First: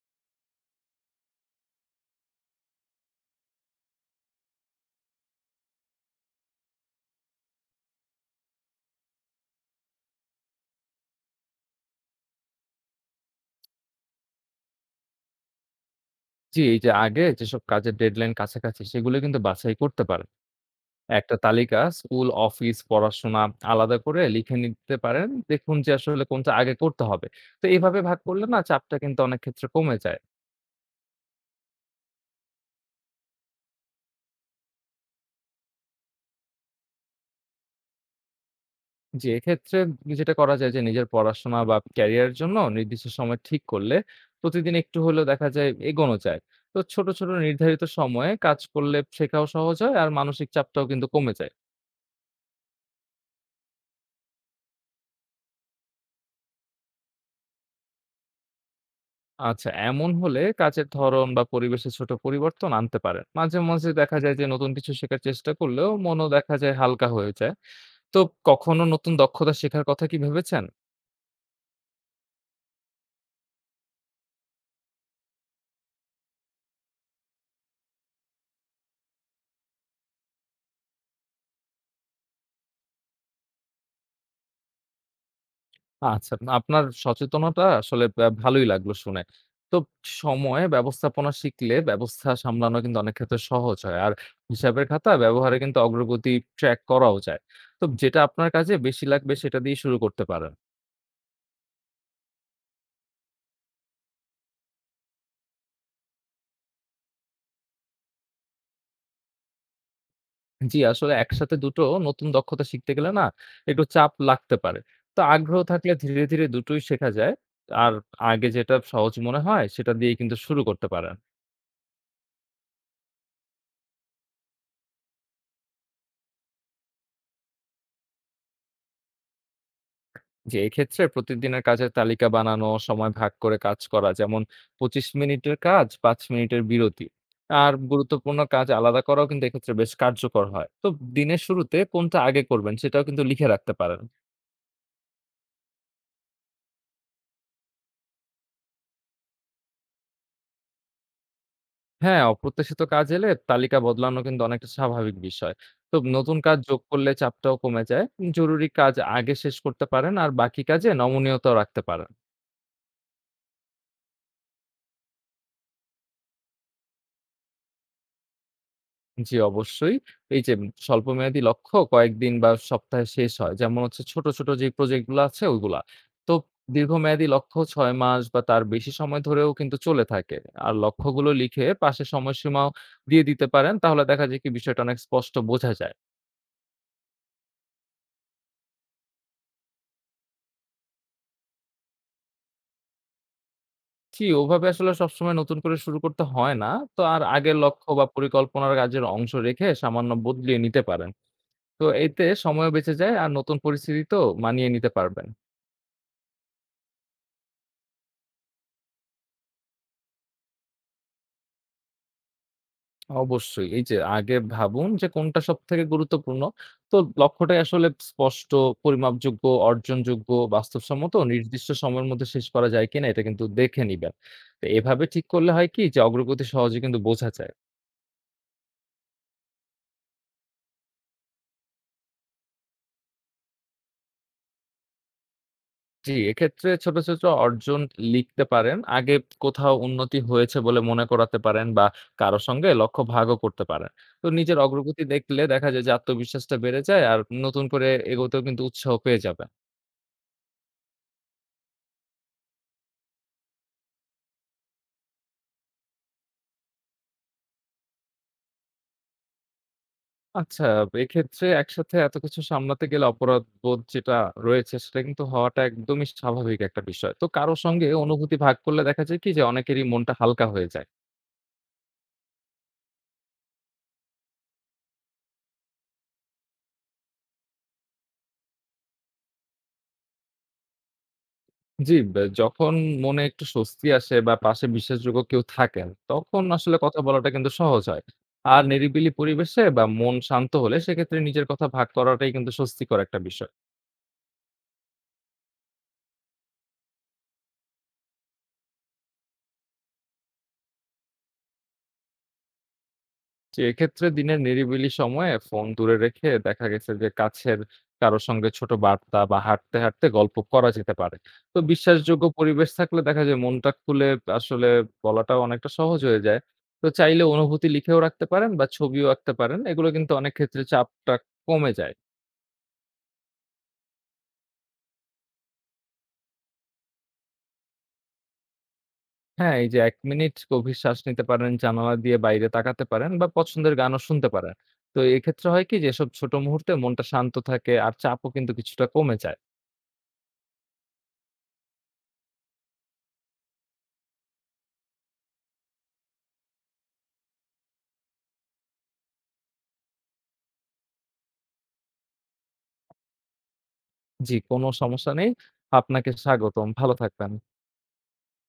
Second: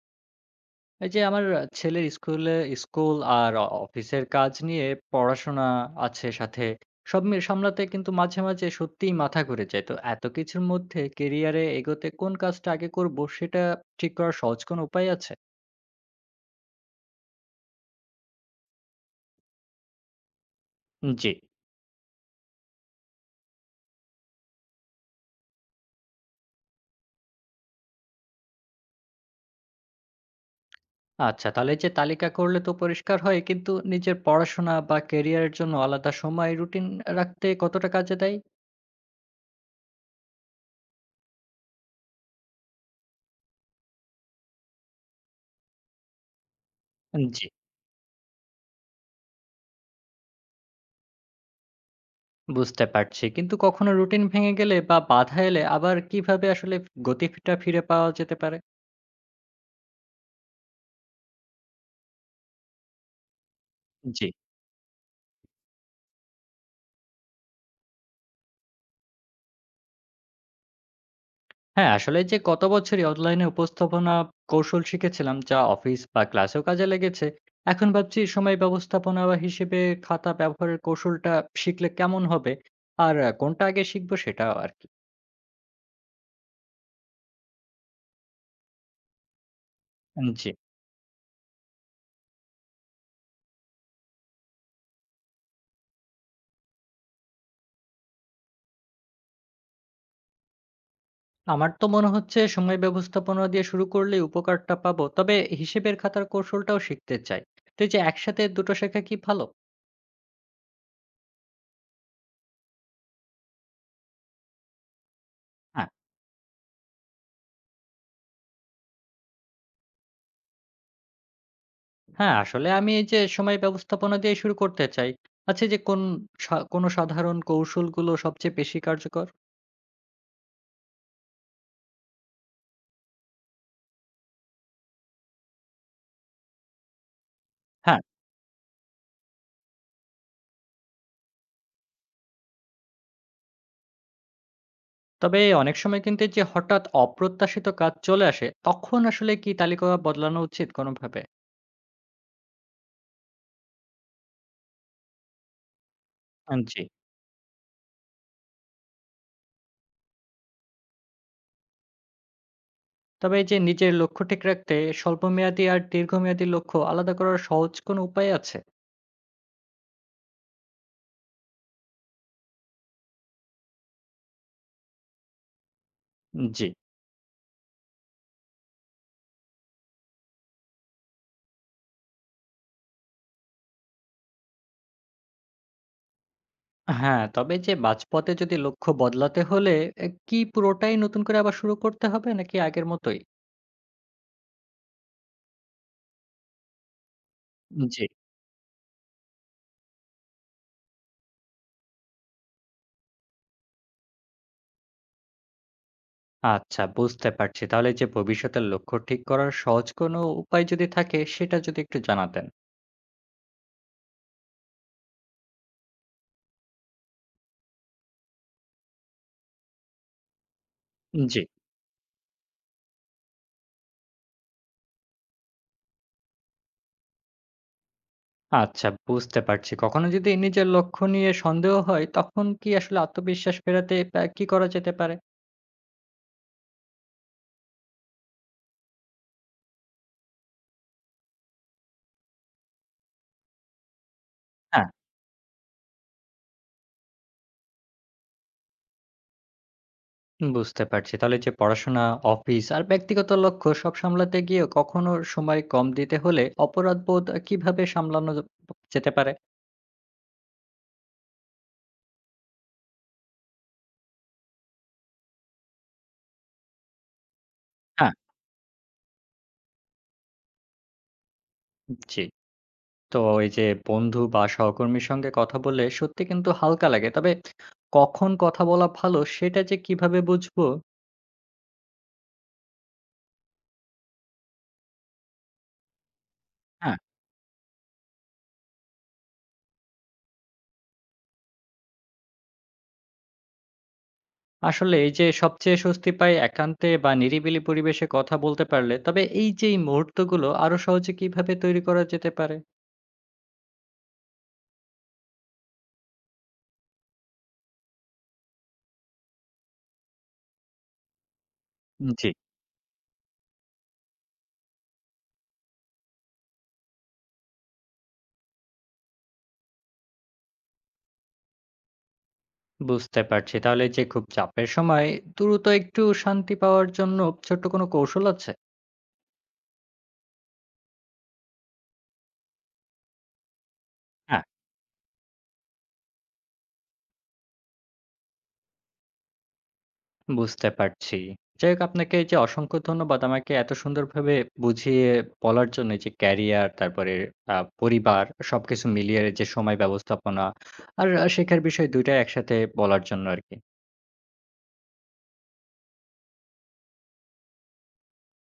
এই যে আমার ছেলের স্কুলে স্কুল আর অফিসের কাজ নিয়ে পড়াশোনা আছে সাথে। সব মিল সামলাতে কিন্তু মাঝে মাঝে সত্যিই মাথা ঘুরে যায়। তো এত কিছুর মধ্যে ক্যারিয়ারে এগোতে কোন কাজটা আগে করব সেটা ঠিক করার সহজ কোনো উপায় আছে? জি, এই যে আগে যেসব কাজের ডেডলাইন কাছাকাছি সেগুলো কিন্তু বাছাই করতে পারেন। জি। একটা তালিকা স্কুল, অফিস, পড়াশোনা আলাদা করে লিখে নিতে পারেন। দেখুন যে আসলে কোনটা আগে করতে হবে। তো এভাবে ভাগ করলে না চাপটা কিন্তু অনেক ক্ষেত্রে কমে যায়। আচ্ছা, তাহলে এই যে তালিকা করলে তো পরিষ্কার হয়, কিন্তু নিজের পড়াশোনা বা ক্যারিয়ারের জন্য আলাদা সময় রুটিন রাখতে কতটা কাজে দেয়? জি, এক্ষেত্রে যেটা করা যায় যে নিজের পড়াশোনা বা ক্যারিয়ারের জন্য নির্দিষ্ট সময় ঠিক করলে প্রতিদিন একটু হলেও দেখা যায় এগোনো যায়। তো ছোট, ছোট জি, নির্ধারিত সময়ে কাজ করলে শেখাও সহজ হয় আর মানসিক চাপটাও কিন্তু কমে যায়। বুঝতে পারছি। কিন্তু কখনো রুটিন ভেঙে গেলে বা বাধা এলে আবার কিভাবে আসলে গতিটা ফিরে পাওয়া যেতে পারে? আচ্ছা, এমন হলে কাজের ধরন বা পরিবেশে ছোট পরিবর্তন আনতে পারেন। মাঝে, মাঝে দেখা জি। যায় যে নতুন কিছু শেখার চেষ্টা করলেও মনও দেখা যায় হালকা হয়ে যায়। তো কখনো নতুন দক্ষতা শেখার কথা কি ভেবেছেন? হ্যাঁ, আসলে যে গত বছরই অনলাইনে উপস্থাপনা কৌশল শিখেছিলাম, যা অফিস বা ক্লাসেও কাজে লেগেছে। এখন ভাবছি সময় ব্যবস্থাপনা বা হিসেবে খাতা ব্যবহারের কৌশলটা শিখলে কেমন হবে? আর কোনটা আগে শিখবো সেটাও আরকি। আচ্ছা, আপনার সচেতনতা আসলে ভালোই লাগলো শুনে। তো জি। সময় ব্যবস্থাপনা শিখলে ব্যবস্থা সামলানো কিন্তু অনেক ক্ষেত্রে সহজ হয়। আর হিসাবের খাতা ব্যবহারে কিন্তু অগ্রগতি ট্র্যাক করাও যায়। তো যেটা আপনার কাজে বেশি লাগবে সেটা দিয়ে শুরু করতে পারেন। আমার তো মনে হচ্ছে সময় ব্যবস্থাপনা দিয়ে শুরু করলেই উপকারটা পাবো। তবে হিসেবের খাতার কৌশলটাও শিখতে চাই। তো এই যে একসাথে দুটো শেখা কি ভালো? জি, আসলে একসাথে দুটো নতুন দক্ষতা শিখতে গেলে না একটু চাপ লাগতে পারে। তো আগ্রহ হ্যাঁ। থাকলে ধীরে, ধীরে দুটোই শেখা যায়। আর আগে যেটা সহজ মনে হয় সেটা দিয়ে কিন্তু শুরু করতে পারেন। হ্যাঁ, আসলে আমি এই যে সময় ব্যবস্থাপনা দিয়ে শুরু করতে চাই। আচ্ছা, যে কোন কোন সাধারণ কৌশলগুলো সবচেয়ে বেশি কার্যকর? যে এক্ষেত্রে প্রতিদিনের কাজের তালিকা বানানো, সময় ভাগ করে কাজ করা যেমন ২৫ মিনিটের কাজ ৫ মিনিটের বিরতি। আর হ্যাঁ, গুরুত্বপূর্ণ কাজ আলাদা করাও কিন্তু এক্ষেত্রে বেশ কার্যকর হয়। তো দিনের শুরুতে কোনটা আগে করবেন সেটাও কিন্তু লিখে রাখতে পারেন। তবে অনেক সময় কিন্তু এই যে হঠাৎ অপ্রত্যাশিত কাজ চলে আসে, তখন আসলে কি তালিকা বদলানো উচিত কোনোভাবে? হ্যাঁ, অপ্রত্যাশিত কাজ এলে তালিকা বদলানো কিন্তু অনেকটা স্বাভাবিক বিষয়। তো নতুন কাজ যোগ জি। করলে চাপটাও কমে যায়। জরুরি কাজ আগে শেষ করতে পারেন আর বাকি কাজে নমনীয়তাও রাখতে পারেন। তবে এই যে নিজের লক্ষ্য ঠিক রাখতে স্বল্পমেয়াদী আর দীর্ঘমেয়াদী লক্ষ্য আলাদা করার সহজ কোনো উপায় আছে? জি, অবশ্যই। এই যে স্বল্পমেয়াদী লক্ষ্য কয়েকদিন বা সপ্তাহে শেষ হয়। যেমন হচ্ছে ছোট, ছোট যে প্রজেক্ট গুলো আছে ওইগুলা। তো জি। দীর্ঘমেয়াদী লক্ষ্য ৬ মাস বা তার বেশি সময় ধরেও কিন্তু চলে থাকে। আর লক্ষ্যগুলো লিখে পাশে সময়সীমাও দিয়ে দিতে পারেন। তাহলে দেখা যায় কি বিষয়টা অনেক স্পষ্ট বোঝা যায়। হ্যাঁ, তবে যে মাঝপথে যদি লক্ষ্য বদলাতে হলে এ কি পুরোটাই নতুন করে আবার শুরু করতে হবে নাকি আগের মতোই? জি, ওভাবে আসলে সবসময় নতুন করে শুরু করতে হয় না। তো আর আগের লক্ষ্য জি। বা পরিকল্পনার কাজের অংশ রেখে সামান্য বদলিয়ে নিতে পারেন। তো এতে সময়ও বেঁচে যায় আর নতুন পরিস্থিতিতেও মানিয়ে নিতে পারবেন। আচ্ছা, বুঝতে পারছি। তাহলে যে ভবিষ্যতের লক্ষ্য ঠিক করার সহজ কোনো উপায় যদি থাকে সেটা যদি একটু জানাতেন। অবশ্যই এই যে আগে ভাবুন যে কোনটা সবথেকে গুরুত্বপূর্ণ। তো লক্ষ্যটাই আসলে স্পষ্ট, পরিমাপযোগ্য, অর্জনযোগ্য, বাস্তবসম্মত ও জি। নির্দিষ্ট সময়ের মধ্যে শেষ করা যায় কিনা এটা কিন্তু দেখে নিবেন। তো এভাবে ঠিক করলে হয় কি যে অগ্রগতি সহজে কিন্তু বোঝা যায়। আচ্ছা, বুঝতে পারছি। কখনো যদি নিজের লক্ষ্য নিয়ে সন্দেহ হয় তখন কি আসলে আত্মবিশ্বাস ফেরাতে কি করা যেতে পারে? জি, এক্ষেত্রে ছোট, ছোট অর্জন লিখতে পারেন। আগে কোথাও উন্নতি হয়েছে বলে মনে করাতে পারেন বা কারো সঙ্গে লক্ষ্য ভাগও করতে পারেন। তো নিজের হ্যাঁ, অগ্রগতি দেখলে দেখা যায় যে আত্মবিশ্বাসটা বেড়ে যায় আর নতুন করে এগোতেও কিন্তু উৎসাহ পেয়ে যাবেন। বুঝতে পারছি। তাহলে যে পড়াশোনা, অফিস আর ব্যক্তিগত লক্ষ্য সব সামলাতে গিয়ে কখনো সময় কম দিতে হলে অপরাধবোধ কিভাবে সামলানো যেতে পারে? আচ্ছা, এক্ষেত্রে একসাথে এত কিছু সামলাতে গেলে অপরাধবোধ যেটা রয়েছে সেটা কিন্তু হওয়াটা একদমই স্বাভাবিক একটা বিষয়। তো কারো সঙ্গে হ্যাঁ, অনুভূতি ভাগ করলে দেখা যায় কি যে অনেকেরই মনটা হালকা হয়ে যায়। জি। তো এই যে বন্ধু বা সহকর্মীর সঙ্গে কথা বললে সত্যি কিন্তু হালকা লাগে। তবে কখন কথা বলা ভালো সেটা যে কিভাবে বুঝবো? জি, যখন মনে একটু স্বস্তি আসে বা পাশে বিশ্বাসযোগ্য কেউ থাকেন, তখন আসলে হ্যাঁ। কথা বলাটা কিন্তু সহজ হয়। আর নিরিবিলি পরিবেশে বা মন শান্ত হলে সেক্ষেত্রে নিজের কথা ভাগ করাটাই কিন্তু স্বস্তিকর একটা বিষয়। আসলে এই যে সবচেয়ে স্বস্তি পাই একান্তে বা নিরিবিলি পরিবেশে কথা বলতে পারলে। তবে এই মুহূর্তগুলো আরো সহজে কিভাবে তৈরি করা যেতে পারে? জি, এক্ষেত্রে দিনের নিরিবিলি সময়ে ফোন দূরে রেখে দেখা গেছে যে কাছের কারো সঙ্গে ছোট বার্তা বা হাঁটতে হাঁটতে গল্প করা যেতে পারে। তো বিশ্বাসযোগ্য জি, পরিবেশ থাকলে দেখা যায় মনটা খুলে আসলে বলাটাও অনেকটা সহজ হয়ে যায়। তো চাইলে অনুভূতি লিখেও রাখতে পারেন বা ছবিও আঁকতে পারেন। এগুলো কিন্তু অনেক ক্ষেত্রে চাপটা কমে যায়। বুঝতে পারছি। তাহলে যে খুব চাপের সময় দ্রুত একটু শান্তি পাওয়ার জন্য ছোট্ট কোনো কৌশল আছে? হ্যাঁ, এই যে ১ মিনিট গভীর শ্বাস নিতে পারেন, জানালা দিয়ে বাইরে তাকাতে পারেন বা পছন্দের গানও শুনতে পারেন। তো এক্ষেত্রে হয় কি যে এসব ছোট মুহূর্তে মনটা শান্ত থাকে আর চাপও কিন্তু কিছুটা কমে যায়। বুঝতে পারছি। যাই হোক, আপনাকে এই যে অসংখ্য ধন্যবাদ আমাকে এত সুন্দরভাবে বুঝিয়ে বলার জন্য, এই যে ক্যারিয়ার, তারপরে পরিবার, সবকিছু মিলিয়ে যে সময় ব্যবস্থাপনা আর শেখার বিষয় দুটো টাই একসাথে বলার জন্য আরকি। জি, কোনো সমস্যা নেই। আপনাকে স্বাগতম। ভালো থাকবেন।